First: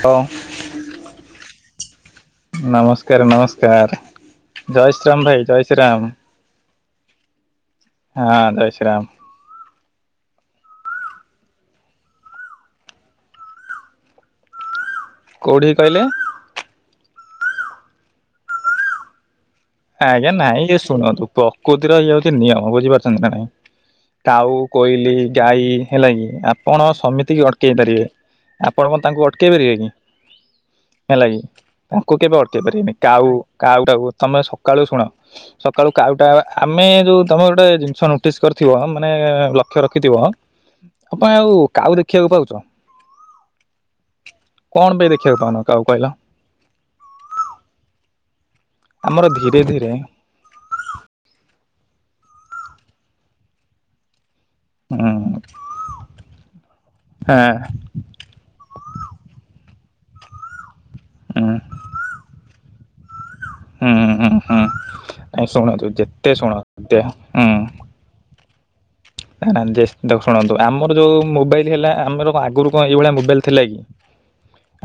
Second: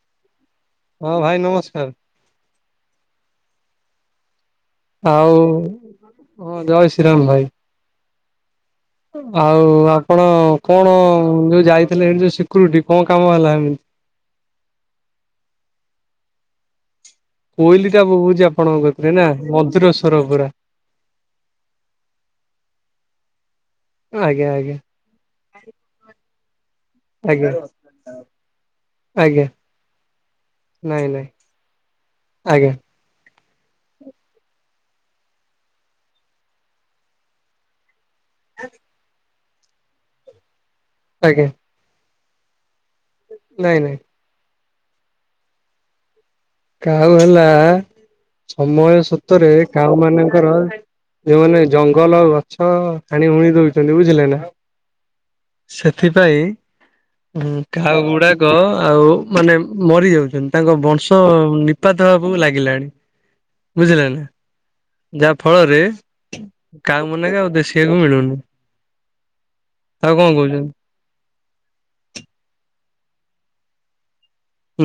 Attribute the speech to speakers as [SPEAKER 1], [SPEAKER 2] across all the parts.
[SPEAKER 1] ହଁ।
[SPEAKER 2] ହଁ ଭାଇ ନମସ୍କାର।
[SPEAKER 1] ନମସ୍କାର ନମସ୍କାର। ଜୟ ଶ୍ରୀରାମ
[SPEAKER 2] ଆଉ
[SPEAKER 1] ଭାଇ ଜୟ ଶ୍ରୀରାମ
[SPEAKER 2] ହଁ ଜୟ ଶ୍ରୀରାମ ଭାଇ।
[SPEAKER 1] ହଁ ଜୟ ଶ୍ରୀ ରାମ।
[SPEAKER 2] ଆଉ ଆପଣ କଣ ଯୋଉ ଯାଇଥିଲେ ଏମତି ଯୋଉ ସିକ୍ୟୁରିଟି କଣ କାମ ହେଲା ଏମିତି?
[SPEAKER 1] କେଉଁଠି କହିଲେ?
[SPEAKER 2] କୋଇଲି ଟା ବହୁଛି ଆପଣଙ୍କ ପାଖରେ ନା। ସ୍ୱର
[SPEAKER 1] ଆଜ୍ଞା
[SPEAKER 2] ପୁରା
[SPEAKER 1] ନାଇଁ ଇଏ ଶୁଣନ୍ତୁ ପ୍ରକୃତିର ଇଏ ହଉଛି ନିୟମ ବୁଝିପାରୁଛନ୍ତି ନା ନାଇଁ।
[SPEAKER 2] ଆଜ୍ଞା
[SPEAKER 1] ଟାଉ
[SPEAKER 2] ଆଜ୍ଞା
[SPEAKER 1] କୋଇଲି ଗାଈ ହେଲା କିି ଆପଣ ସେମିତିକ
[SPEAKER 2] ଆଜ୍ଞା
[SPEAKER 1] ଅଟକେଇ ପାରିବେ। ଆପଣ କଣ ତାଙ୍କୁ
[SPEAKER 2] ଆଜ୍ଞା
[SPEAKER 1] ଅଟକେଇ ପାରିବେ କି
[SPEAKER 2] ନାଇଁ
[SPEAKER 1] ହେଲା
[SPEAKER 2] ନାଇଁ
[SPEAKER 1] କି ତାଙ୍କୁ କେବେ ଅଟକେଇ
[SPEAKER 2] ଆଜ୍ଞା
[SPEAKER 1] ପାରିବେନି। କାଉ କାଉ ତମେସ। ସକାଳୁ ଶୁଣ ସକାଳୁ କାଉଟା ଆମେ ଯୋଉ ତମେ ଗୋଟେ ଜିନିଷ ନ ପ୍ର କରିଥିବ ମାନେ ଲକ୍ଷ ରଖିଥିବ ଆପଣ
[SPEAKER 2] ଆଜ୍ଞା
[SPEAKER 1] ଆଉ କହା ଦେଖିବାକୁ ପାଉଛ।
[SPEAKER 2] ନାଇଁ ନାଇଁ।
[SPEAKER 1] କଣ ପାଇଁ ଦେଖିବାକୁ ପାଉନ କହାକୁ କହିଲା।
[SPEAKER 2] କାଉ ହେଲା ସମୟ
[SPEAKER 1] ଆମର
[SPEAKER 2] ସତରେ
[SPEAKER 1] ଧୀରେ ଧୀରେ
[SPEAKER 2] କାଉ ମାନେ ଯୋଉମାନେ ଜଙ୍ଗଲ ଗଛ ହାଣି ହୁଣି ଦଉଛନ୍ତି ବୁଝିଲେ ନା ସେଥିପାଇଁ କାଉ ଗୁଡା ଆଉ ମାନେ ମରି ଯାଉଛନ୍ତି ତାଙ୍କ ବଂଶ ତ ନିପାତ ହେବକୁ ଲାଗିଲାଣି ବୁଝିଲ ନା। ଯାହା
[SPEAKER 1] ହୁଁ
[SPEAKER 2] ଫଳରେ
[SPEAKER 1] ଶୁଣନ୍ତ୍ତ ଯେତେ ଶୁଣତେ
[SPEAKER 2] କାଉ ମାନକେ ଆଉ
[SPEAKER 1] ହୁଁ।
[SPEAKER 2] ଦେଖିବାକୁ ମିଳୁନି।
[SPEAKER 1] ନା ନା ଦେ
[SPEAKER 2] ଆଉ କଣ
[SPEAKER 1] ଶୁଣନ୍ତୁ ଆମ।
[SPEAKER 2] କହୁଛନ୍ତି
[SPEAKER 1] ଆମର ଯଉ ମୋବାଇଲ ହେଲା ଆମର ଆଗରୁ କଣ ଏଇଭଳିଆ ମୋବାଇଲ ଥିଲା କି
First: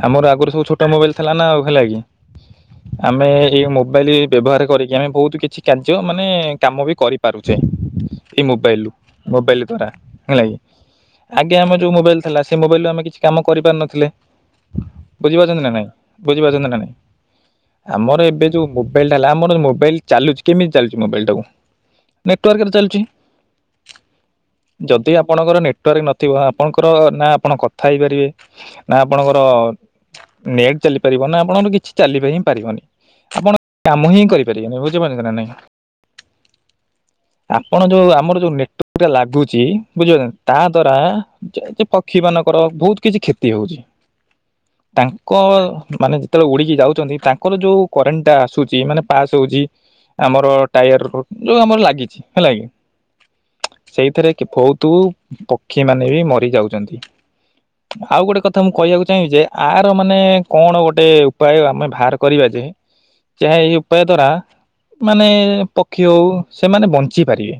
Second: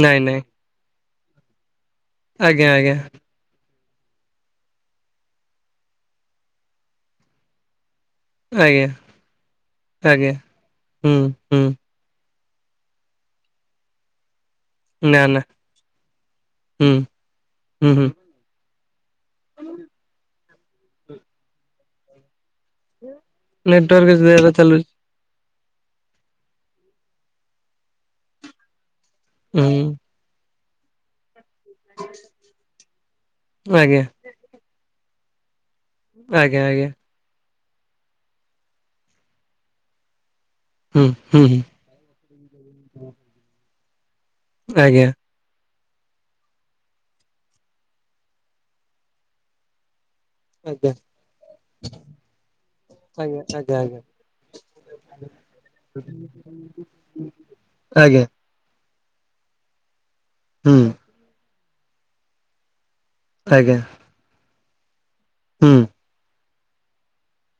[SPEAKER 2] ନାଇଁ
[SPEAKER 1] ଆମର
[SPEAKER 2] ନାଇଁ।
[SPEAKER 1] ଆଗରୁ ସବୁ ଛୋଟ ଅଟୋମୋବାଇଲ ଥିଲା ନା ଆଉ ହେଲା କି।
[SPEAKER 2] ଆଜ୍ଞା ଆଜ୍ଞା।
[SPEAKER 1] ଆମେ ଏଇ ମୋବାଇଲ ବ୍ୟବହାର କରିକି ଆମେ ବହୁତ କିଛି କାର୍ଯ୍ୟ ମାନେ କାମ ବି କରିପାରୁଛେ। ଏଇ ମୋବାଇଲ
[SPEAKER 2] ଆଜ୍ଞା
[SPEAKER 1] ରୁ ମୋବାଇଲ ଦ୍ଵାରା
[SPEAKER 2] ଆଜ୍ଞା
[SPEAKER 1] ହେଲା କିି
[SPEAKER 2] ହୁଁ
[SPEAKER 1] ଆଗେ
[SPEAKER 2] ହୁଁ।
[SPEAKER 1] ଆମେ ଯୋଉ ମୋବାଇଲ ହେଲା ସେ ମୋବାଇଲ ରୁ ଆମେ କିଛି କାମ କରିପାରୁ ନଥିଲେ। ବୁଝିପାରୁଛନ୍ତି ନା ନାଇଁ ବୁଝିପାରୁଛନ୍ତି ନା
[SPEAKER 2] ହୁଁ
[SPEAKER 1] ନାଇଁ
[SPEAKER 2] ହୁଁ ହୁଁ
[SPEAKER 1] ଆମର ଏବେ ଯୋଉ ମୋବଇଲଟା ହେଲା ଆମର ମୋବାଇଲ ଚାଲୁଛି କେମିତି ଚାଲଛି ମୋବାଇଲ ଟାକୁ ନେଟାର୍କ ଚାଲୁଛି।
[SPEAKER 2] ନେଟୱର୍କଯେ ଚାଲ।
[SPEAKER 1] ଯଦି ଆପଣଙ୍କର ନେଟୱାର୍କ ନଥିବ ଆପଣଙ୍କର ନା ଆପଣ କଥା ହେଇପାରିବେ। ନା ଆପଣଙ୍କର
[SPEAKER 2] ହୁଁ
[SPEAKER 1] ନେଟ୍ ଚାଲିପାରିବ ନା ଆପଣଙ୍କର କିଛି ଚାଲିବା ହିଁ ପାରିବନି। ଆପଣ
[SPEAKER 2] ଆଜ୍ଞା।
[SPEAKER 1] କାମ ହିଁ କରିପାରିବେନି ବୁଝିପାରୁଛନ୍ତି ନା ନାଇଁ।
[SPEAKER 2] ଆଜ୍ଞା ଆଜ୍ଞା।
[SPEAKER 1] ଆପଣ ଯୋଉ ଆମର ଯୋଉ ନେଟୱର୍କ ଲାଗୁଛି ବୁଝିପାରୁ ତା ଦ୍ଵାରା
[SPEAKER 2] ହୁଁ ହୁଁ ହୁଁ
[SPEAKER 1] ଯେ ପକ୍ଷୀ ମାନଙ୍କର ବହୁତ କିଛି କ୍ଷତି ହଉଛି
[SPEAKER 2] ଆଜ୍ଞା
[SPEAKER 1] ତାଙ୍କ ମାନେ ଯେତେବେଳେ ଉଡିକି ଯାଉଛନ୍ତି ତାଙ୍କର ଯୋଉ କରେଣ୍ଟ ଟା ଆସୁଛି ମାନେ ପାସ୍ ହଉଚି। ଆମର
[SPEAKER 2] ଆଜ୍ଞା
[SPEAKER 1] ଟାୟାର ଯୋଉ ଆମର ଲାଗିଛି ହେଲା କି।
[SPEAKER 2] ଆଜ୍ଞା ଆଜ୍ଞା ଆଜ୍ଞା।
[SPEAKER 1] ସେଇଥିରେ ବହୁତ ପକ୍ଷୀ ମାନେ ବି ମରି ଯାଉଛନ୍ତି। ଆଉ
[SPEAKER 2] ଆଜ୍ଞା
[SPEAKER 1] ଗୋଟେ କଥା ଥା ମୁଁ କହିଆକୁ ଚାହିଁବି ଯେ ଆର ମାନେ
[SPEAKER 2] ହୁଁ
[SPEAKER 1] କଣ ଗୋଟେ ଉପାୟ ଆମେ ବାହାର କରିବା ଯେ ଯାହା
[SPEAKER 2] ଆଜ୍ଞା
[SPEAKER 1] ଏଇ ଉପାୟ ଦ୍ଵାରା ମାନେ
[SPEAKER 2] ହୁଁ
[SPEAKER 1] ପକ୍ଷୀ ହଉ ସେମାନେ ବଞ୍ଚି ପାରିବେ।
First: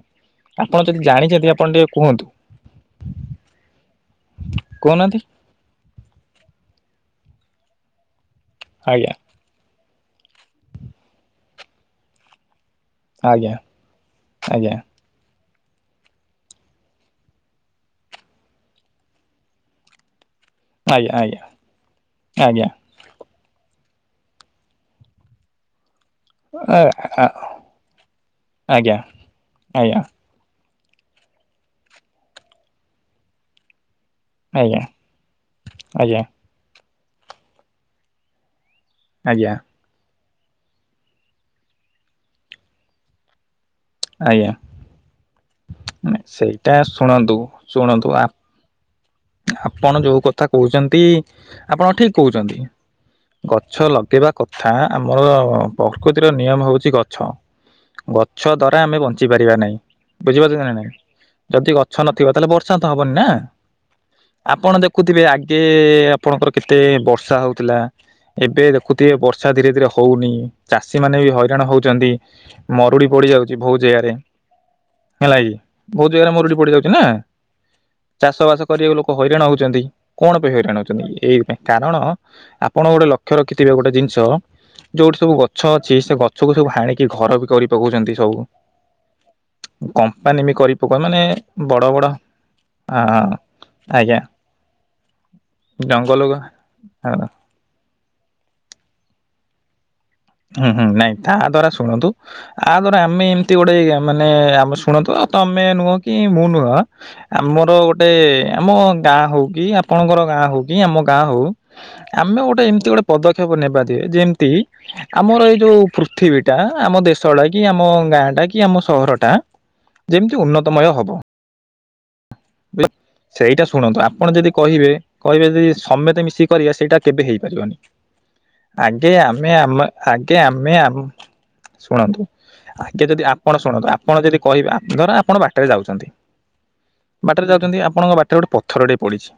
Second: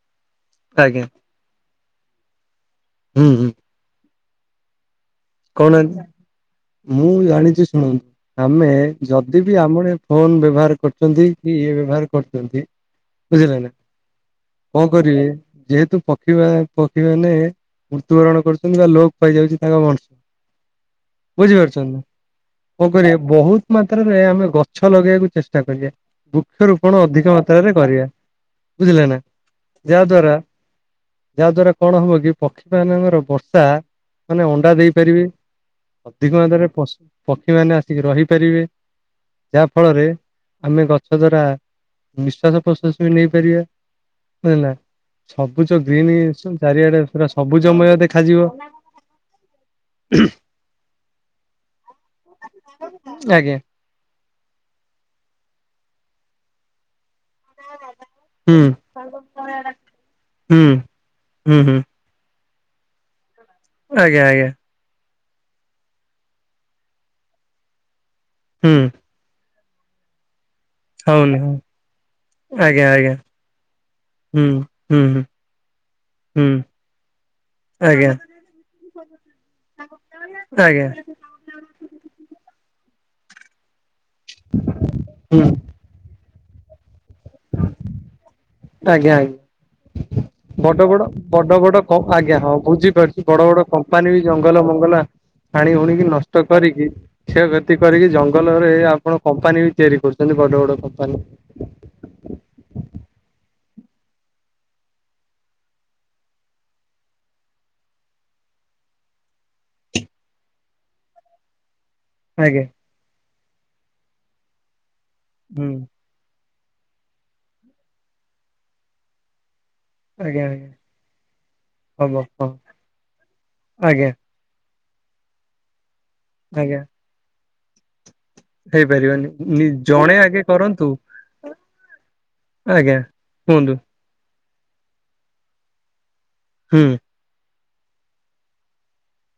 [SPEAKER 1] ଆପଣ ଯଦି
[SPEAKER 2] ଆଜ୍ଞା
[SPEAKER 1] ଜାଣିଛନ୍ତି ଆପଣ ଟିକେ କୁହନ୍ତୁ?
[SPEAKER 2] ହୁଁ ହୁଁ।
[SPEAKER 1] କହୁନାହାନ୍ତି?
[SPEAKER 2] କହୁନାହଁନ୍ତି ମୁଁ ଜାଣିଛି ଶୁଣନ୍ତୁ ଆମେ
[SPEAKER 1] ଆଜ୍ଞା
[SPEAKER 2] ଯ ଦିଦି ଆମ ଭଳିଆ ଫୋନ ବ୍ୟବହାର କରୁଛନ୍ତି କି ଇଏ ବ୍ୟବହାର କରୁଛନ୍ତି।
[SPEAKER 1] ଆଜ୍ଞା
[SPEAKER 2] ବୁଝିଲେ ନା
[SPEAKER 1] ଆଜ୍ଞା
[SPEAKER 2] କଣ କରିବି ଯେହେତୁ ପକ୍ଷୀ ମା ପକ୍ଷୀ ମାନେ ମୃତ୍ୟୁବରଣ କରୁଛନ୍ତି ବା ଲୋପ ପାଇଯାଉଛି ତାଙ୍କ ବଣ
[SPEAKER 1] ଆଜ୍ଞା। ଆଜ୍ଞା।
[SPEAKER 2] ବୁଝିପାରୁଛନ୍ତି
[SPEAKER 1] ଆଜ୍ଞା
[SPEAKER 2] କଣ କରିବା ବହୁତ ମାତ୍ରାରେ ଆମେ ଗଛ ଲଗେଇବାକୁ ଚେଷ୍ଟା କରିବା। ବୃକ୍ଷରୋପଣ
[SPEAKER 1] ଆଜ୍ଞା
[SPEAKER 2] ଅଧିକ ମାତ୍ରାରେ କରିବା।
[SPEAKER 1] ଆଜ୍ଞା
[SPEAKER 2] ବୁଝିଲେନା
[SPEAKER 1] ଆଜ୍ଞା
[SPEAKER 2] ଯାହା ଦ୍ୱାରା ଯାହା ଦ୍ଵାରା କଣ ହବ କି ପକ୍ଷୀ ମାନଙ୍କର ବସା ମାନେ ଅଣ୍ଡା ଦେଇ ପାରିବେ
[SPEAKER 1] ଆଜ୍ଞା
[SPEAKER 2] ଅଧିକ ମାତ୍ରାରେ ପ ପକ୍ଷୀ ମାନେ ଆସି ରହିପାରିବେ
[SPEAKER 1] ଆଜ୍ଞା
[SPEAKER 2] ଯା ଫଳରେ ଆମେ ଗଛ ଦ୍ଵାରା ନିଶ୍ଵାସ ପ୍ରଶ୍ୱାସ ବି ନେଇପାରିବା।
[SPEAKER 1] ଆଜ୍ଞା।
[SPEAKER 2] ବୁଝିଲେନା ସବୁଜ ଗ୍ରୀନ୍
[SPEAKER 1] ସେଇଟା
[SPEAKER 2] ଚାରିଆଡେ ପୁରା
[SPEAKER 1] ଶୁଣନ୍ତୁ
[SPEAKER 2] ସବୁଜମୟ
[SPEAKER 1] ଶୁଣନ୍ତୁ
[SPEAKER 2] ଦେଖାଯିବ।
[SPEAKER 1] ଆପଣ ଯୋଉ କଥା କହୁଛନ୍ତି ଆପଣ ଠିକ୍ କହୁଛନ୍ତି
[SPEAKER 2] ଆଜ୍ଞା
[SPEAKER 1] ଗଛ ଲଗେଇବା କଥା ଆମର ପ୍ରକୃତିର ନିୟମ ହଉଛି ଗଛ। ଗଛ
[SPEAKER 2] ହୁଁ
[SPEAKER 1] ଦ୍ଵାରା ଆମେ ବଞ୍ଚି ପାରିବା ନାହିଁ
[SPEAKER 2] ହୁଁ
[SPEAKER 1] ବୁଝିପାରୁଛନ୍ତି ନା ନାଇଁ
[SPEAKER 2] ହୁଁ
[SPEAKER 1] ଯଦି
[SPEAKER 2] ହୁଁ
[SPEAKER 1] ଗ ଛ ନ ଥିବ ତାହେଲେ ବର୍ଷା ତ ହବନି ନା।
[SPEAKER 2] ଆଜ୍ଞା ଆଜ୍ଞା।
[SPEAKER 1] ଆପଣ ଦେଖୁଥିବେ ଆଗେ ଆପଣଙ୍କର କେତେ ବର୍ଷା ହଉଥିଲା ଏବେ
[SPEAKER 2] ହୁଁ
[SPEAKER 1] ଦେଖୁଥିବେ ବର୍ଷା ର୍ଷା ଧୀରେ ଧୀରେ ହଉନି। ଚାଷୀ ମାନେ ବି
[SPEAKER 2] ହଉନି ହଉ
[SPEAKER 1] ହଇରାଣ ହଉଛନ୍ତି,
[SPEAKER 2] ଆଜ୍ଞା
[SPEAKER 1] ମରୁଡି
[SPEAKER 2] ଆଜ୍ଞା
[SPEAKER 1] ପଡି ଯାଉଛି ବହୁ ଜାଗାରେ।
[SPEAKER 2] ହୁଁ ହୁଁ ହୁଁ
[SPEAKER 1] ହେଲା କି? ବହୁ ଜାଗାରେ
[SPEAKER 2] ହୁଁ
[SPEAKER 1] ମରୁଡି ପଡି ଯାଉଛି ନା,
[SPEAKER 2] ଆଜ୍ଞା।
[SPEAKER 1] ଚାଷ ବାସ ଗରିବ ଲୋକ ହଇରାଣ ହଉଛନ୍ତି। କଣ ପାଇଁ ହଇରାଣ
[SPEAKER 2] ଆଜ୍ଞା
[SPEAKER 1] ହଉଛନ୍ତି? ଏଇଥିପାଇଁ କାରଣ ଆପଣ ଗୋଟେ ଲକ୍ଷ୍ୟ ରଖିଥିବେ ଗୋଟେ ଜିନିଷ ଯୋଉଠି ସବୁ
[SPEAKER 2] ହୁଁ
[SPEAKER 1] ଗଛ ଅଛି ସେ ଗଛକୁ ସବୁ ହାଣିକି ଘର ବି କରି ପକଉଛନ୍ତି ସବୁ।
[SPEAKER 2] ଆଜ୍ଞା ଆଜ୍ଞା।
[SPEAKER 1] କମ୍ପାନୀ ବି କରି ପକା
[SPEAKER 2] ବଡଗୋଡ,
[SPEAKER 1] ମାନେ
[SPEAKER 2] ବଡଗୋଡ
[SPEAKER 1] ବଡ
[SPEAKER 2] କୋ
[SPEAKER 1] ବଡ
[SPEAKER 2] ଆଜ୍ଞା ହଁ ବୁଝିପାରୁଛି
[SPEAKER 1] ହଁ
[SPEAKER 2] ବଡଗୋଡ଼ କ ମାନେ
[SPEAKER 1] ଆଜ୍ଞା
[SPEAKER 2] ବି ଜଙ୍ଗଲ ମଙ୍ଗଲ ହାଣି ହୁଣିକି
[SPEAKER 1] ଜଙ୍ଗଲ ହଁ
[SPEAKER 2] ନଷ୍ଟ କରିକି, କ୍ଷ କ୍ଷୟ କ୍ଷତି କରିକି ଜଙ୍ଗଲରେ ଆପଣ କମ୍ପାନୀ ବି ତିଆରି କରୁ
[SPEAKER 1] ହୁଁ ହୁଁ ନାଇଁ ତାହା ଦ୍ଵାରା ଶୁଣନ୍ତୁ ଆ ଦ୍ୱାରା ଆମେ ଏମିତି ଗୋଟେ ମାନେ ଆମେ ଶୁଣନ୍ତୁ ଅ ତମେ ନୁହ କି ମୁଁ ନୁହ ଆମର ଗୋଟେ ଆମ ଗାଁ ହଉ କି ଆପଣଙ୍କର ଗାଁ ହଉ କି ଆମ ଗାଁ ହଉ ଆମେ
[SPEAKER 2] ଆଜ୍ଞା।
[SPEAKER 1] ଗୋଟେ ଏମିତି ଗୋଟେ ପଦକ୍ଷେପ ନେବା ଯେ ଯେମିତି ଆମର ଏଇ
[SPEAKER 2] ହୁଁ
[SPEAKER 1] ଯୋଉ ପୃ ପୃଥିବୀ ଟା, ଆମ ଦେଶ ଟା, କି ଆମ ଗାଁ ଟା, କି ଆମ ସହର ଟା ଯେମିତି
[SPEAKER 2] ଆଜ୍ଞା ଆଜ୍ଞା।
[SPEAKER 1] ଉନ୍ନତମୟ ହବ
[SPEAKER 2] ହବ। ହଁ
[SPEAKER 1] [unintelligible] ସେଇଟା ଶୁଣନ୍ତୁ
[SPEAKER 2] ଆଜ୍ଞା
[SPEAKER 1] ଆପଣ ଯଦି କହିବେ କହିବେ ଯଦି ସମେତ ମିଶି କରିବା
[SPEAKER 2] ଆଜ୍ଞା
[SPEAKER 1] ସେଇଟା କେବେ ହେଇପାରିବନି। ଆଗେ
[SPEAKER 2] ହେଇପାରିବନି।
[SPEAKER 1] ଆମେ
[SPEAKER 2] ନି
[SPEAKER 1] ଆମ
[SPEAKER 2] ଜଣେ
[SPEAKER 1] ଆଗେ ଆମେ
[SPEAKER 2] କରନ୍ତୁ
[SPEAKER 1] ଆମ ଶୁଣନ୍ତୁ
[SPEAKER 2] ଆଜ୍ଞା
[SPEAKER 1] ଆଗେ ଯଦି ଆପଣ
[SPEAKER 2] କୁହନ୍ତୁ
[SPEAKER 1] ଶୁଣନ୍ତୁ ଆପଣ ଯଦି କହିବେ ଆ ଧର ଆପଣ ବାଟରେ ଯାଉଛନ୍ତି
[SPEAKER 2] ହୁଁ।
[SPEAKER 1] ବାଟରେ ଯାଉଛନ୍ତି, ଆପଣଙ୍କ ବାଟରେ ଗୋଟେ ପଥର ଟେ ପଡିଛି।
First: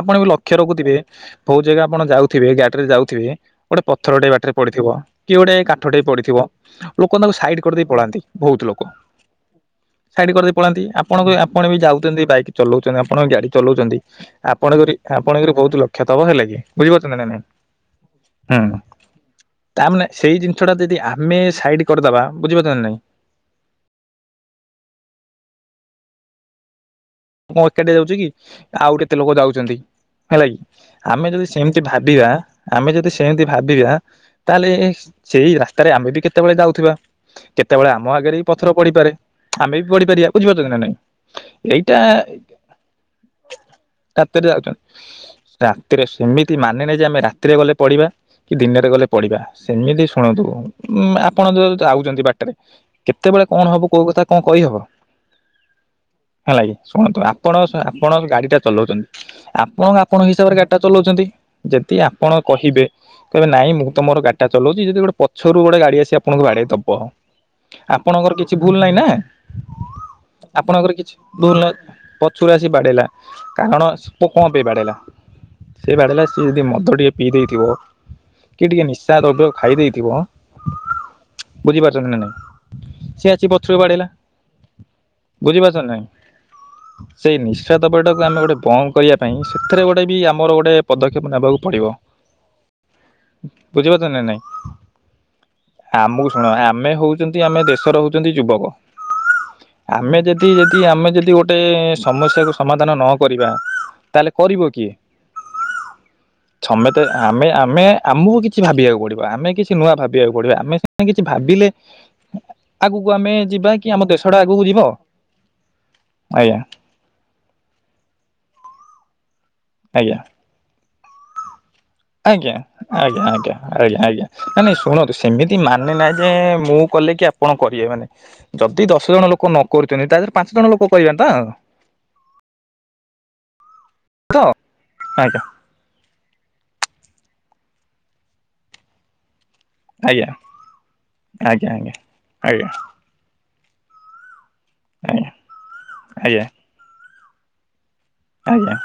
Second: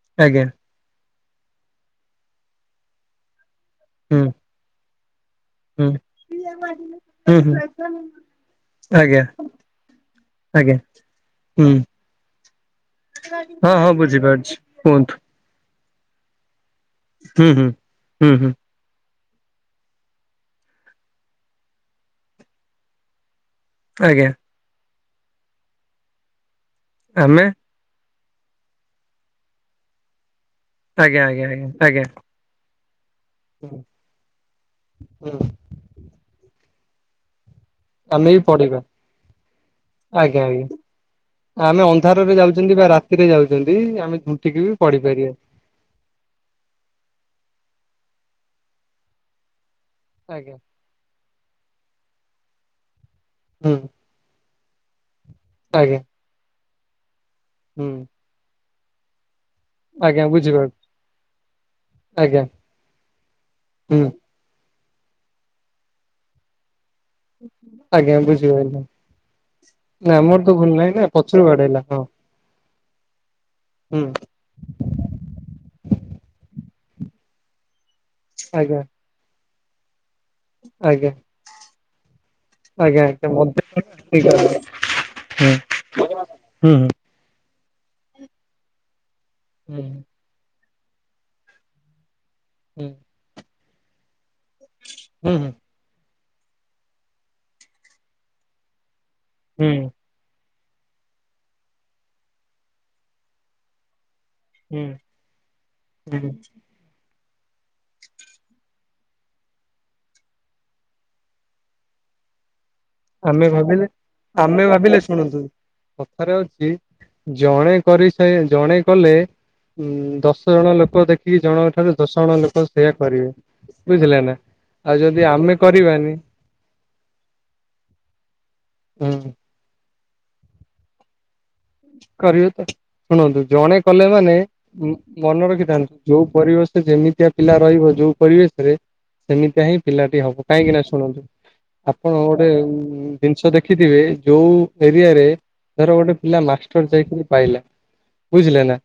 [SPEAKER 1] ଆପଣ ବି
[SPEAKER 2] ଆଜ୍ଞା
[SPEAKER 1] ଲକ୍ଷ୍ୟ ରଖୁଥିବେ। ବହୁ ଜାଗା ଆପଣ ଯାଉଥିବେ, ଗ୍ୟାଟ ରେ ଯାଉଥିବେ ଗୋଟେ
[SPEAKER 2] ହୁଁ
[SPEAKER 1] ପଥରଟେ ବାଟ ରେ ପଡିଥିବ କି ଗୋଟେ
[SPEAKER 2] ହୁଁ
[SPEAKER 1] କାଠଟେ ପଡିଥିବ, ଲୋକ
[SPEAKER 2] ହୁଁ
[SPEAKER 1] ତାଙ୍କୁ
[SPEAKER 2] ହୁଁ
[SPEAKER 1] ସାଇଡ କରିଦେଇ ପଳାନ୍ତି ବହୁତ ଲୋକ।
[SPEAKER 2] ଆଜ୍ଞା
[SPEAKER 1] ସାଇଡ କରିଦେଇ
[SPEAKER 2] ଆଜ୍ଞା
[SPEAKER 1] ପଳାନ୍ତି। ଆପଣଙ୍କୁ ବି ଆ ଆପଣ
[SPEAKER 2] ହୁଁ
[SPEAKER 1] ବି ଯାଉଛନ୍ତି, ବାଇକ୍ ଚଲଉଛନ୍ତି, ଆପଣ ଗାଡି
[SPEAKER 2] ହଁ ହଁ
[SPEAKER 1] ଚଲଉଛନ୍ତି,
[SPEAKER 2] ବୁଝିପାରୁଛି
[SPEAKER 1] ଆପଣ ଯଦି ଆ
[SPEAKER 2] କୁହନ୍ତୁ
[SPEAKER 1] ଆପଣଙ୍କରେ ବହୁତ ଲକ୍ଷ ଥବ ହେଲା କି, ବୁଝିପାରୁଛନ୍ ନ ନାଇଁ?
[SPEAKER 2] ହୁଁ ହୁଁ।
[SPEAKER 1] ହୁଁ। ତା ମାନେ ସେଇ ଜିନିଷ ଟା ଯଦି ଆମେ ସାଇଡ କରିଦବା, ବୁଝିପାରୁଛ ନା ନାଇଁ?
[SPEAKER 2] ଆଜ୍ଞା। ଆମେ
[SPEAKER 1] ମୁଁ ଏକାଠି ଯାଉଛି କି? ଆଉ କେତେ ଲୋକ ଯାଉଛନ୍ତି। ହେଲା କି,
[SPEAKER 2] ଆଜ୍ଞା
[SPEAKER 1] ଆମେ
[SPEAKER 2] ଆଜ୍ଞା
[SPEAKER 1] ଯଦି
[SPEAKER 2] ଆଜ୍ଞା
[SPEAKER 1] ସେମିତି
[SPEAKER 2] ଆଜ୍ଞା
[SPEAKER 1] ଭାବିବା ଆମେ ଯଦି ସେମିତି
[SPEAKER 2] ହୁଁ
[SPEAKER 1] ଭାବିବା, ତାହେଲେ
[SPEAKER 2] ହୁଁ
[SPEAKER 1] ସେଇ ରାସ୍ତାରେ ଆମେ ବି କେତେବେଳେ ଯାଉଥିବା। କେତେବେଳେ ଆମ
[SPEAKER 2] ଆମେ
[SPEAKER 1] ଆଗରେ ବି ପଥର
[SPEAKER 2] ପଢିବା
[SPEAKER 1] ପଡିପାରେ? ଆମେ ବି ପଡିପାରିବା।
[SPEAKER 2] ଆଜ୍ଞା ଆଜ୍ଞା
[SPEAKER 1] ବୁଝିପାରୁଛ କି ନା ନାଇଁ?
[SPEAKER 2] ଆମେ
[SPEAKER 1] ଏଇଟା
[SPEAKER 2] ଅନ୍ଧାରରେ ଯାଉଛନ୍ତି ବା ରାତିରେ ଯାଉଛନ୍ତି ଆମେ
[SPEAKER 1] ରାତିରେ
[SPEAKER 2] ଝୁଣ୍ଟିକି
[SPEAKER 1] ଯାଉଛନ୍ତି।
[SPEAKER 2] ବି ପଡିପାରିବା।
[SPEAKER 1] ରାତିରେ ସେମିତି ମାନେ ନାଇଁ ଯେ ଆମେ ରାତିରେ ଗଲେ ପଡିବା କି ଦିନରେ ଗଲେ ପଡିବା। ସେମିତି ଶୁଣନ୍ତୁ
[SPEAKER 2] ଆଜ୍ଞା
[SPEAKER 1] ଉଁ ଆପଣ ଯୋଉ ଯାଉଛନ୍ତି ବାଟରେ କେତେବେଳେ କଣ
[SPEAKER 2] ହୁଁ
[SPEAKER 1] ହବ କୋଉ କଥା କଣ କହିହବ?
[SPEAKER 2] ଆଜ୍ଞା।
[SPEAKER 1] ହେଲା କିି, ଶୁଣନ୍ତୁ ଆପଣ ସ
[SPEAKER 2] ହୁଁ
[SPEAKER 1] ଆପଣ ଗାଡି ଟା ଚଲଉଛନ୍ତି ଆପଣ ଆପଣଙ୍କ
[SPEAKER 2] ଆଜ୍ଞା
[SPEAKER 1] ହିସାବରେ ଗାଡି
[SPEAKER 2] ବୁଝିପାରୁଛି
[SPEAKER 1] ଟା ଚଲଉଛନ୍ତି। ଯଦି ଆପଣ
[SPEAKER 2] ଆଜ୍ଞା
[SPEAKER 1] କହିବେ କହିବେ ନାଇଁ ମୁଁ ତ
[SPEAKER 2] ହୁଁ।
[SPEAKER 1] ମୋର ଗାଡି ଟା ଚଲଉଛି ଯଦି ଗୋଟେ ପଛରୁ ଗୋଟେ ଗାଡି ଆସି ଆପଣଙ୍କୁ ବାଡେଇ ଦବ
[SPEAKER 2] ଆଜ୍ଞା
[SPEAKER 1] ଆପଣଙ୍କର କିଛି ଭୁଲ
[SPEAKER 2] ବୁଝିପାରିଲି
[SPEAKER 1] ନାଇଁ ନା,
[SPEAKER 2] ନା ମୋର ତ ଭୁଲ
[SPEAKER 1] ଆପଣଙ୍କର
[SPEAKER 2] ନାହିଁ ନା
[SPEAKER 1] କିଛି
[SPEAKER 2] ପଛରୁ
[SPEAKER 1] ଭୁଲ
[SPEAKER 2] ବାଡେଇଲା
[SPEAKER 1] ନୁହେଁ।
[SPEAKER 2] ହଁ
[SPEAKER 1] ପଛରୁ ଆସି ବାଡେଇିଲା। କାରଣ
[SPEAKER 2] ହୁଁ
[SPEAKER 1] ପୋ କଣ ପାଇଁ ବାଡ଼େଇଲା ସେ ବାଡ଼େଇ ଲା ସିଏ ଯଦି ମଦ ଟିକେ ପିଇ ଦେଇଥିବ କି
[SPEAKER 2] ଆଜ୍ଞା।
[SPEAKER 1] ଟିକେ ନି ସା ଦରବ୍ୟ ଖାଇ ଦେଇଥିବ।
[SPEAKER 2] ଆଜ୍ଞା,
[SPEAKER 1] ବୁଝିପାରୁଛନ୍ତି ନା
[SPEAKER 2] ଆଜ୍ଞା
[SPEAKER 1] ନାଇଁ
[SPEAKER 2] ଆଜ୍ଞା।
[SPEAKER 1] ସିଏ ଆସି ପଛରୁ ବାଡେଇଲା
[SPEAKER 2] [unintelligible] ହୁଁ,
[SPEAKER 1] ବୁଝିପାରୁଛନ୍ତି ନା
[SPEAKER 2] ହୁଁ
[SPEAKER 1] ନାଇଁ
[SPEAKER 2] ହୁଁ।
[SPEAKER 1] ସେଇ ନିଶା ଦ୍ରବ୍ୟ ଟାକୁ ଆମେ ଗୋଟେ ବନ୍ଦ କରିବା ପାଇଁ
[SPEAKER 2] ହୁଁ
[SPEAKER 1] ସେଥିରେ ଗୋଟେ ବି ଆମର ଗୋଟେ ପଦକ୍ଷେପ ନେବାକୁ ପଡ଼ିବ।
[SPEAKER 2] କୁହ।
[SPEAKER 1] ବୁଝିପାରୁଛ ନାଁ ନାଇଁ।
[SPEAKER 2] ହୁଁ ହୁଁ।
[SPEAKER 1] ଆମକୁ ଶୁଣ ଆମେ ହେଉଛନ୍ତି ଆମେ ଦେଶର ହେଉଛନ୍ତି ଯୁବକ।
[SPEAKER 2] ହୁଁ।
[SPEAKER 1] ଆମେ ଯଦି ଯଦି ଆମେ ଯଦି ଗୋଟେ ସମସ୍ୟାକୁ ସମାଧାନ ନ କରିବା ତାହେଲେ କରିବ
[SPEAKER 2] ହୁଁ
[SPEAKER 1] କିଏ?
[SPEAKER 2] ହୁଁ
[SPEAKER 1] ସମେତେ ଆମେ ଆମେ ଆମକୁ କିଛି ଭାବିବାକୁ ପଡ଼ିବ ଆମେ କିଛି ନୂଆ ଭାବିବାକୁ ପଡ଼ିବା ଆମେ ସିନା କିଛି ଭାବିଲେ। ଆଗକୁ ଆମେ ଯିବା କି ଆମ ଦେଶ ଟା
[SPEAKER 2] ଆମେ
[SPEAKER 1] ଆଗକୁ ଯିବ।
[SPEAKER 2] ଭାବିଲେ ଶୁଣନ୍ତୁ କଥାରେ
[SPEAKER 1] ଆଜ୍ଞା
[SPEAKER 2] ଅଛି ଜଣେ କରିସାରେ ଜଣେ କଲେ? ହୁଁ
[SPEAKER 1] ଆଜ୍ଞା
[SPEAKER 2] ଦଶ ଜଣ ଲୋକ ଦେଖିକି ଜଣଙ୍କ ଠାରୁ ଦଶ ଜଣ
[SPEAKER 1] ଆଜ୍ଞା
[SPEAKER 2] ଲୋକ ସେଇୟା
[SPEAKER 1] ଆଜ୍ଞା
[SPEAKER 2] କରିବେ
[SPEAKER 1] ଆଜ୍ଞା ଆଜ୍ଞା ଆଜ୍ଞା
[SPEAKER 2] ବୁଝିଲେ
[SPEAKER 1] ଆଜ୍ଞା।
[SPEAKER 2] ନା।
[SPEAKER 1] ନାଇଁ ନାଇଁ
[SPEAKER 2] ଆଉ
[SPEAKER 1] ଶୁଣନ୍ତୁ
[SPEAKER 2] ଯଦି ଆମେ
[SPEAKER 1] ସେମିତି ମାନେ
[SPEAKER 2] କରିବାନି
[SPEAKER 1] ନାଇଁ ଯେ ମୁଁ କଲେ କି ଆପଣ କହିବେ ମାନେ ଯଦି ଦଶ
[SPEAKER 2] ହୁଁ
[SPEAKER 1] ଜଣ ଲୋକ ନ କରୁଛନ୍ତି ତା ଦେହରେ ପାଞ୍ଚ ଜଣ ଲୋକ କହିବେ ତ।
[SPEAKER 2] କରିବେ ତ ଶୁଣନ୍ତୁ ଜଣେ କଲେ ମାନେ
[SPEAKER 1] ତ
[SPEAKER 2] ମଁ
[SPEAKER 1] ଆଜ୍ଞା
[SPEAKER 2] ମନ ରଖିଥାନ୍ତୁ। ଯୋଉଁ ପରିବେଶ ଯେମିତିଆ ପିଲା ରହିବ ଯୋଉଁ ପରିବେଶରେ ସେମିତିଆ ହିଁ ପିଲାଟି
[SPEAKER 1] ଆଜ୍ଞା
[SPEAKER 2] ହବ କାହିଁକି ନାଁ ଶୁଣନ୍ତୁ
[SPEAKER 1] ଆଜ୍ଞା ଆଜ୍ଞା
[SPEAKER 2] ଆପଣ ଗୋଟେ
[SPEAKER 1] ଆଜ୍ଞା
[SPEAKER 2] ଜିନିଷ ଦେଖିଥିବେ ଯୋଉଁ ଏରିଆରେ
[SPEAKER 1] ଆଜ୍ଞା
[SPEAKER 2] ଧର ଗୋଟେ ପିଲା
[SPEAKER 1] ଆଜ୍ଞା
[SPEAKER 2] ମାଷ୍ଟର ଚାକିରୀ ପାଇଲା ବୁଝିଲେ ନାଁ
[SPEAKER 1] ଆଜ୍ଞା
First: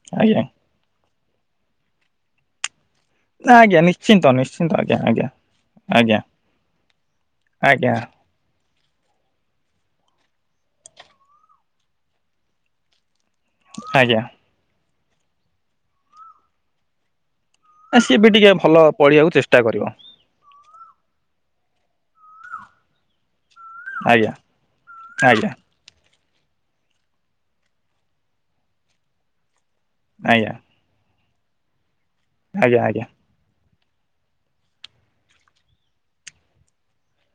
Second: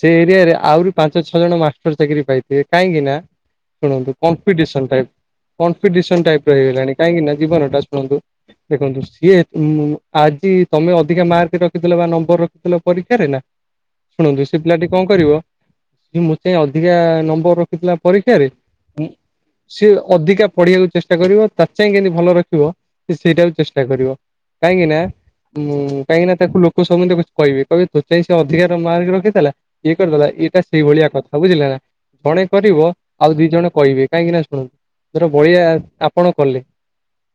[SPEAKER 2] ସେ
[SPEAKER 1] ଆଜ୍ଞା
[SPEAKER 2] ଏରିଆରେ ଆହୁରି ପାଞ୍ଚ ଛଅ ଜଣ ମାଷ୍ଟର ଚାକିରି ପାଇଥିବେ କାହିଁକି ନାଁ?
[SPEAKER 1] ନା ଆଜ୍ଞା
[SPEAKER 2] ଶୁଣନ୍ତୁ
[SPEAKER 1] ନିଶ୍ଚିନ୍ତ ନିଶ୍ଚିନ୍ତ
[SPEAKER 2] କମ୍ପିଟିସନ
[SPEAKER 1] ଆଜ୍ଞା
[SPEAKER 2] ଟାଇପ
[SPEAKER 1] ଆଜ୍ଞା
[SPEAKER 2] କନଫିଟିସନ
[SPEAKER 1] ଆଜ୍ଞା
[SPEAKER 2] ଟାଇପର ହେଇଗଲାଣି କାହିଁକି ନାଁ ଜୀବନଟା
[SPEAKER 1] ଆଜ୍ଞା
[SPEAKER 2] ଶୁଣନ୍ତୁ। ଦେଖନ୍ତୁ ସିଏ ଉଁମଁ ଆଜି ତମେ ଅଧିକା ମାର୍କ ରଖିଥିଲ ବା ନମ୍ବର ରଖିଥିଲ ପରୀକ୍ଷାରେ ନାଁ।
[SPEAKER 1] ଆଜ୍ଞା
[SPEAKER 2] ଶୁଣନ୍ତୁ ସେ ପିଲାଟି କଣ କରିବ ଯେ ମୋ ଅଧିକା ନମ୍ବର ଥିଲା
[SPEAKER 1] ଆ ସିଏ ବି
[SPEAKER 2] ପରୀକ୍ଷାରେ
[SPEAKER 1] ଟିକେ ଭଲ
[SPEAKER 2] ଉଁମଁ
[SPEAKER 1] ପଢ଼ିବାକୁ ଚେଷ୍ଟା କରିବ
[SPEAKER 2] ସେ ଅଧିକା ପଢିବାକୁ ଚେଷ୍ଟା କରିବ ତା ଚାହିଁ କେମିତି ଭଲ ରଖିବ ସିଏ ସେଇଟାକୁ ଚେଷ୍ଟା କରିବ
[SPEAKER 1] ଆଜ୍ଞା
[SPEAKER 2] କାହିଁକି ନାଁ
[SPEAKER 1] ଆଜ୍ଞା
[SPEAKER 2] ଉଁ କାହିଁକି ନାଁ ତାକୁ ଲୋକ ସମ୍ବନ୍ଧରେ କହିବି କହିବି ତୋ ଚାଇଁ ସେ ଅଧିକା ମାର୍କେ ରଖିଥିଲା ଇଏ କରିଦେଲା
[SPEAKER 1] ଆଜ୍ଞା
[SPEAKER 2] ଏଇଟା ସେଇଭଳିଆ କଥା ବୁଝିଲା ନାଁ। ଜଣେ କରିବ
[SPEAKER 1] ଆଜ୍ଞା ଆଜ୍ଞା
[SPEAKER 2] ଆଉ ଦି ଜଣ କହିବେ କାହିଁକି ନାଁ ଶୁଣନ୍ତୁ ଧର ବଳିଆ ଆପଣ କଲେ।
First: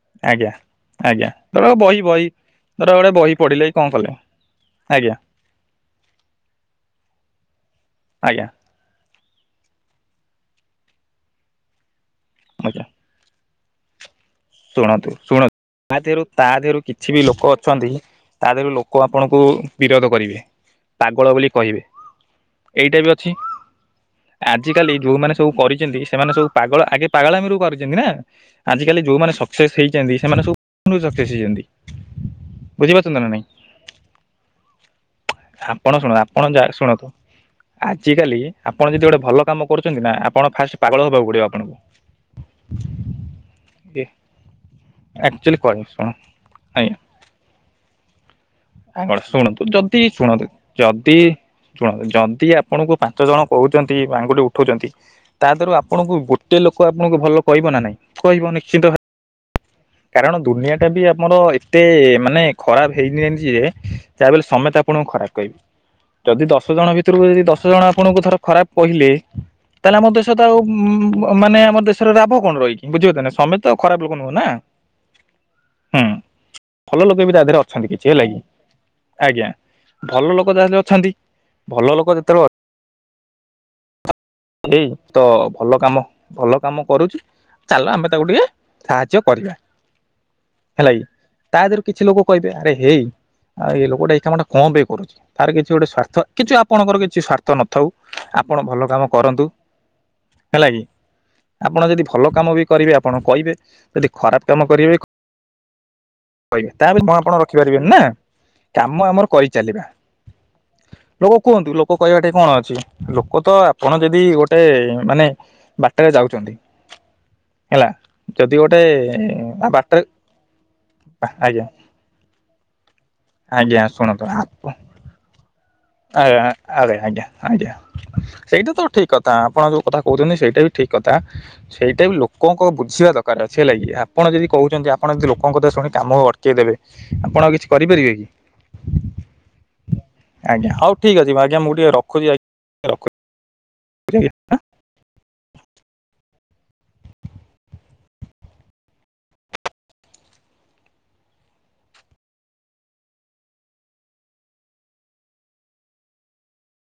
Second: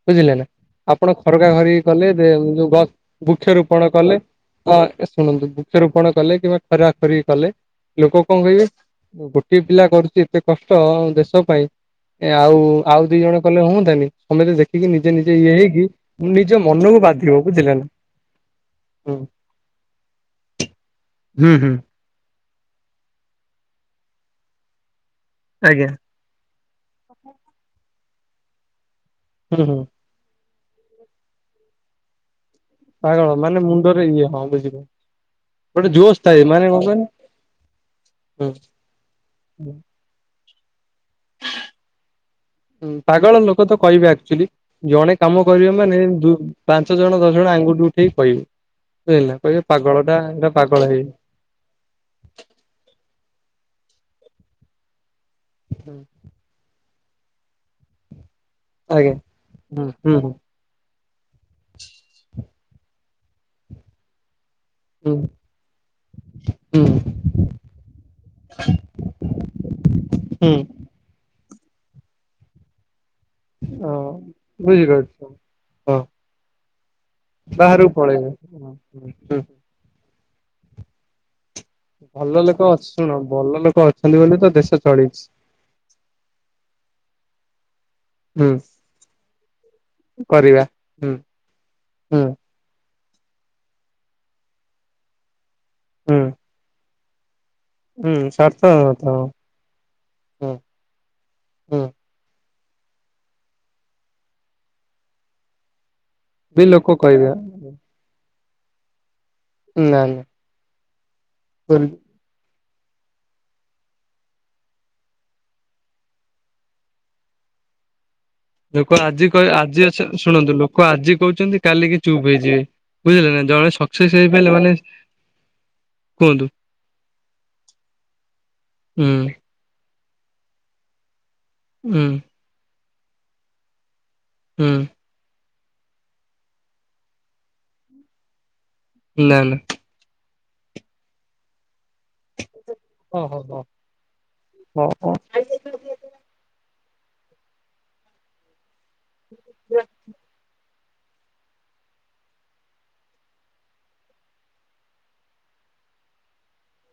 [SPEAKER 2] ବୁଝିଲେ ନାଁ
[SPEAKER 1] ଆଜ୍ଞା
[SPEAKER 2] ଆପଣ
[SPEAKER 1] ଆଜ୍ଞା
[SPEAKER 2] ଖରକା
[SPEAKER 1] ଧର
[SPEAKER 2] ଖରିକି
[SPEAKER 1] ବହି
[SPEAKER 2] କଲେ
[SPEAKER 1] ବହି
[SPEAKER 2] ଦେ ଉଁ
[SPEAKER 1] ଧର ଗୋଟେ ବହି ପଢ଼ିଲେ କି କଣ
[SPEAKER 2] ବୃକ୍ଷରୋପଣ କଲେ। ହଁ
[SPEAKER 1] ଆଜ୍ଞା
[SPEAKER 2] ଶୁଣନ୍ତୁ ବୃକ୍ଷରୋପଣ କଲେ କିମ୍ବା ଖରକା ଖରିକି କଲେ ଲୋକ କଣ
[SPEAKER 1] ଆଜ୍ଞା
[SPEAKER 2] କହିବେ। ଗୋଟିଏ ପିଲା କରୁଛି ଏତେ କଷ୍ଟ ଦେଶ ପାଇଁ ଆଉଁ
[SPEAKER 1] ଆଜ୍ଞା
[SPEAKER 2] ଆଉ ଦି ଜଣ କଲେ ହୁଅନ୍ତାନି। ସମେତେ ଦେଖିକି
[SPEAKER 1] ଶୁଣନ୍ତୁ
[SPEAKER 2] ନିଜେ ନିଜେ
[SPEAKER 1] ଶୁଣନ୍ତୁ
[SPEAKER 2] ଇଏ ହେଇକି
[SPEAKER 1] ତା ଦେହରୁ
[SPEAKER 2] ମୁଁ
[SPEAKER 1] ତା
[SPEAKER 2] ନିଜ
[SPEAKER 1] ଦେହରୁ
[SPEAKER 2] ମନକୁ
[SPEAKER 1] କିଛି ବି ଲୋକ
[SPEAKER 2] ବାଧିବ ବୁଝିଲେ ନାଁ।
[SPEAKER 1] ଅଛନ୍ତି ତା ଦେହରୁ ଲୋକ ଆପଣଙ୍କୁ ବିରୋଧ କରିବେ ପାଗଳ ବୋଲି
[SPEAKER 2] ହୁଁ ହୁଁ
[SPEAKER 1] କହିବେ। ଏଇଟା ବି ଅଛି ଆଜିକାଲି ଯୋଉଁ ମାନେ ସବୁ
[SPEAKER 2] ଆଜ୍ଞା।
[SPEAKER 1] କରିଛନ୍ତି। ସେମାନେ ସବୁ ପାଗଳ ଆଗେ ପାଗଳାମି ରୁ କରିଛନ୍ତି ନାଁ ଆଜିକାଲି ଯୋଉଁମାନେ
[SPEAKER 2] ହୁଁ
[SPEAKER 1] ସକ୍ସେସ
[SPEAKER 2] ହୁଁ
[SPEAKER 1] ହେଇଛନ୍ତି ସେମାନେ ସବୁ ବହୁତ ସକ୍ସେ ହେଇଛନ୍ତି। ବୁଝିପାରୁଛନ୍ତି ନା
[SPEAKER 2] ପାଗଳ
[SPEAKER 1] ନାଇଁ
[SPEAKER 2] ମାନେ ମୁଣ୍ଡରେ ଇଏ ହଁ ବୁଝିଲେ। ଗୋଟେ
[SPEAKER 1] ଆପଣ ଶୁଣନ୍ତୁ
[SPEAKER 2] ଜୋସ୍ ଥାଏ
[SPEAKER 1] ଆପଣ ଯା
[SPEAKER 2] ମାନେ କଣ
[SPEAKER 1] ଶୁଣନ୍ତୁ
[SPEAKER 2] କହିଲେ
[SPEAKER 1] ଆଜ କାଲି ଆଁ
[SPEAKER 2] ହୁଁ।
[SPEAKER 1] ଆପଣ ଯଦି ଗୋଟେ ଭଲ କାମ କରୁଛନ୍ତି ନାଁ ଆପଣ ଫାଷ୍ଟ ପାଗଳ ହବାକୁ ପଡିବ ଆପଣଙ୍କୁ।
[SPEAKER 2] ପାଗଳ ଲୋକ ତ କହିବେ ଆକ୍ଚୁଆଲି ଜଣେ କାମ
[SPEAKER 1] ଆକ୍ଚୁଆଲି
[SPEAKER 2] କରିବେ
[SPEAKER 1] କଣ
[SPEAKER 2] ମାନେ
[SPEAKER 1] ଶୁଣ
[SPEAKER 2] ଦୁ ପାଞ୍ଚ ଜଣ ଦଶ ଜଣ ଆଙ୍ଗୁଠି ଉଠେଇକି କହିବେ।
[SPEAKER 1] ଆପଣ
[SPEAKER 2] ବୁଝିଲେ ନା କହିବେ
[SPEAKER 1] ଶୁଣନ୍ତୁ ଯଦି
[SPEAKER 2] ପାଗଳ ଟା
[SPEAKER 1] ଶୁଣନ୍ତୁ
[SPEAKER 2] ଏଟା ପାଗଳ ହେଇ
[SPEAKER 1] ଯଦି ଶୁଣନ୍ତୁ ଯଦି ଆପଣଙ୍କୁ ପାଞ୍ଚ ଜଣ କହୁଛନ୍ତି ଆଙ୍ଗୁଠି ଉଠଉଛନ୍ତି ତା ଦେହରୁ ଆପଣଙ୍କୁ ଗୋ ଟିଏ ଲୋକ ଆପଣଙ୍କୁ ଭଲ କହିବ ନାଁ ନାଇଁ କହିବ ନିଶ୍ଚିତ।
[SPEAKER 2] ଆଜ୍ଞା। ହୁଁ ହୁଁ
[SPEAKER 1] କାରଣ ଦୁନିଆ ଟା ବି ଆମର ଏତେ ମାନେ ଖରାପ ହେଇନି ଯେ ଯାହା ହେଲେ ସମେତେ ଆ ଆପଣଙ୍କୁ
[SPEAKER 2] ହୁଁ
[SPEAKER 1] ଖରାପ କହିବେ ଯଦି ଦଶ
[SPEAKER 2] ହୁଁ ହୁଁ
[SPEAKER 1] ଜଣ ଭିତରକୁ ଯଦି ଦଶ ଜଣ ଆପଣଙ୍କୁ ଧର ଖରାପ କହିଲେ ତାହେଲେ ଆମ ଦେଶ ତ
[SPEAKER 2] ହୁଁ
[SPEAKER 1] ଆଉ ଉ ମାନେ ଆମ ଦେଶର ରାଭ କଣ ରହିକି ବୁଝିିବ ନା ସମେତ ଖରାପ ଲୋକ ନୁହେଁ ନା।
[SPEAKER 2] ବୁଝିଲେ।
[SPEAKER 1] ହୁଁ ଭଲ ଲୋକେ ବି ତା ଦେହରେ ଅଛନ୍ତି
[SPEAKER 2] ବାହାରକୁ
[SPEAKER 1] କିଛି ହେଲା
[SPEAKER 2] ପଳେଇବେ
[SPEAKER 1] କି
[SPEAKER 2] ହୁଁ
[SPEAKER 1] ଆଜ୍ଞା। ଭଲ ଲୋକ ତା ସହିତ ଅଛନ୍ତି। ଭଲ ଲୋକ
[SPEAKER 2] ଭଲ
[SPEAKER 1] ଯେତେବେଳେ
[SPEAKER 2] ଲୋକ ଅ ଶୁଣ ଭଲ ଲୋକ ଅଛନ୍ତି ବୋଲି ତ ଦେଶ
[SPEAKER 1] ଏଇ
[SPEAKER 2] ଚଳିଛି
[SPEAKER 1] ତ ଭଲ କାମ ଭଲ କାମ କରୁଛି। ଚାଲ ଆମେ ତାକୁ ଟିକେ
[SPEAKER 2] ହୁଁ
[SPEAKER 1] ସାହାଯ୍ୟ କରିବା।
[SPEAKER 2] କରିବା।
[SPEAKER 1] ହେଲାକି
[SPEAKER 2] ହୁଁ
[SPEAKER 1] ତା ଦେହରୁ କିଛି
[SPEAKER 2] ହୁଁ
[SPEAKER 1] ଲୋକ କହିବେ ଆରେ ହେଇ ଆଉ ଏ ଲୋକଟା ଏଇ କାମ ଟା କଣ ପାଇଁ କରୁଛି ତାର କିଛି ଗୋଟେ ସ୍ଵାର୍ଥ
[SPEAKER 2] ହୁଁ
[SPEAKER 1] କିଛି ଆପଣଙ୍କର କିଛି ସ୍ୱାର୍ଥ ସ୍ୱାର୍ଥ ନଥାଉ
[SPEAKER 2] ହୁଁ
[SPEAKER 1] ଆପଣ
[SPEAKER 2] ସ୍ୱାର୍ଥ
[SPEAKER 1] ଭଲ କାମ
[SPEAKER 2] ତ
[SPEAKER 1] କରନ୍ତୁ
[SPEAKER 2] ହୁଁ
[SPEAKER 1] ହେଲା କି ଆପଣ
[SPEAKER 2] ହୁଁ
[SPEAKER 1] ଯଦି ଯଦି ଭଲ କାମ ବି କରିବେ ଆପଣ କହିବେ ଯଦି ଖରାପ କାମ କରିବେ ବି କହିବେ ତାହା
[SPEAKER 2] ଲୋକ
[SPEAKER 1] ବି ମୁଁ
[SPEAKER 2] କହିବେ
[SPEAKER 1] ଆପଣ ରଖିବା କରିବେନି ନା କାମ ଆମର କରି ଚାଲିବା।
[SPEAKER 2] ନା
[SPEAKER 1] ଲୋକ କୁହନ୍ତୁ
[SPEAKER 2] ନା
[SPEAKER 1] ଲୋକ କହିବା ଠେଇଁ କଣ ଅଛି ଲୋକ ତ ଆପଣ ଯଦି ଗୋଟେ ମାନେ ବାଟରେ ଯାଉଛନ୍ତି ହେଲା ଯଦି ଗୋଟେ
[SPEAKER 2] ଲୋକ ଆଜି କ
[SPEAKER 1] ବାଟରେ
[SPEAKER 2] ଶୁଣନ୍ତୁ ଲୋକ ଆଜି କହୁଛନ୍ତି
[SPEAKER 1] ଆଜ୍ଞା
[SPEAKER 2] କାଲିକି ଚୁପ୍ ହେଇଯିବେ। ବୁଝିଲେ ନା ଜଣେ
[SPEAKER 1] ଆଜ୍ଞା
[SPEAKER 2] ସକ୍ସେସ
[SPEAKER 1] ଶୁଣନ୍ତୁ
[SPEAKER 2] ହେଇ ପାଇଲେ
[SPEAKER 1] ଆପ
[SPEAKER 2] ମାନେ କୁହନ୍ତୁ
[SPEAKER 1] ଆଜ୍ଞା ଆଜ୍ଞା ଆଇଡିଆ ଆଇଡିଆ ସେଇଟା ତ ଠିକ
[SPEAKER 2] ହୁଁ
[SPEAKER 1] କଥା [unintelligible] ଆପଣ ଯୋଉ କଥା କହୁଛନ୍ତି ସେଇଟା ବି ଠିକ୍ କଥା
[SPEAKER 2] ହୁଁ
[SPEAKER 1] ସେଇଟା ବି ଲୋକଙ୍କ ବୁଝିବା ଦରକାର ଅଛି ହେ ଲାଗି ଆପ ଆପଣ ଯଦି
[SPEAKER 2] ହୁଁ
[SPEAKER 1] କହୁଛନ୍ତି ଆପଣ ଯଦି ଲୋକଙ୍କ ଏମତି କଥା ଶୁଣି କାମ ଅଟକେଇ ଦେବେ ଆପଣ ଆଉ କିଛି କରିପାରିବେ କି।
[SPEAKER 2] ନା ନା
[SPEAKER 1] ଆଜ୍ଞ ହଉ ଠିକ୍ ଅଛି ଆଞା ମୁ ଟିକେ ରଖ
[SPEAKER 2] ହ ହୋ ହଁ
[SPEAKER 1] ଆଜ୍ଞା।
[SPEAKER 2] ହ ହ। ରଖ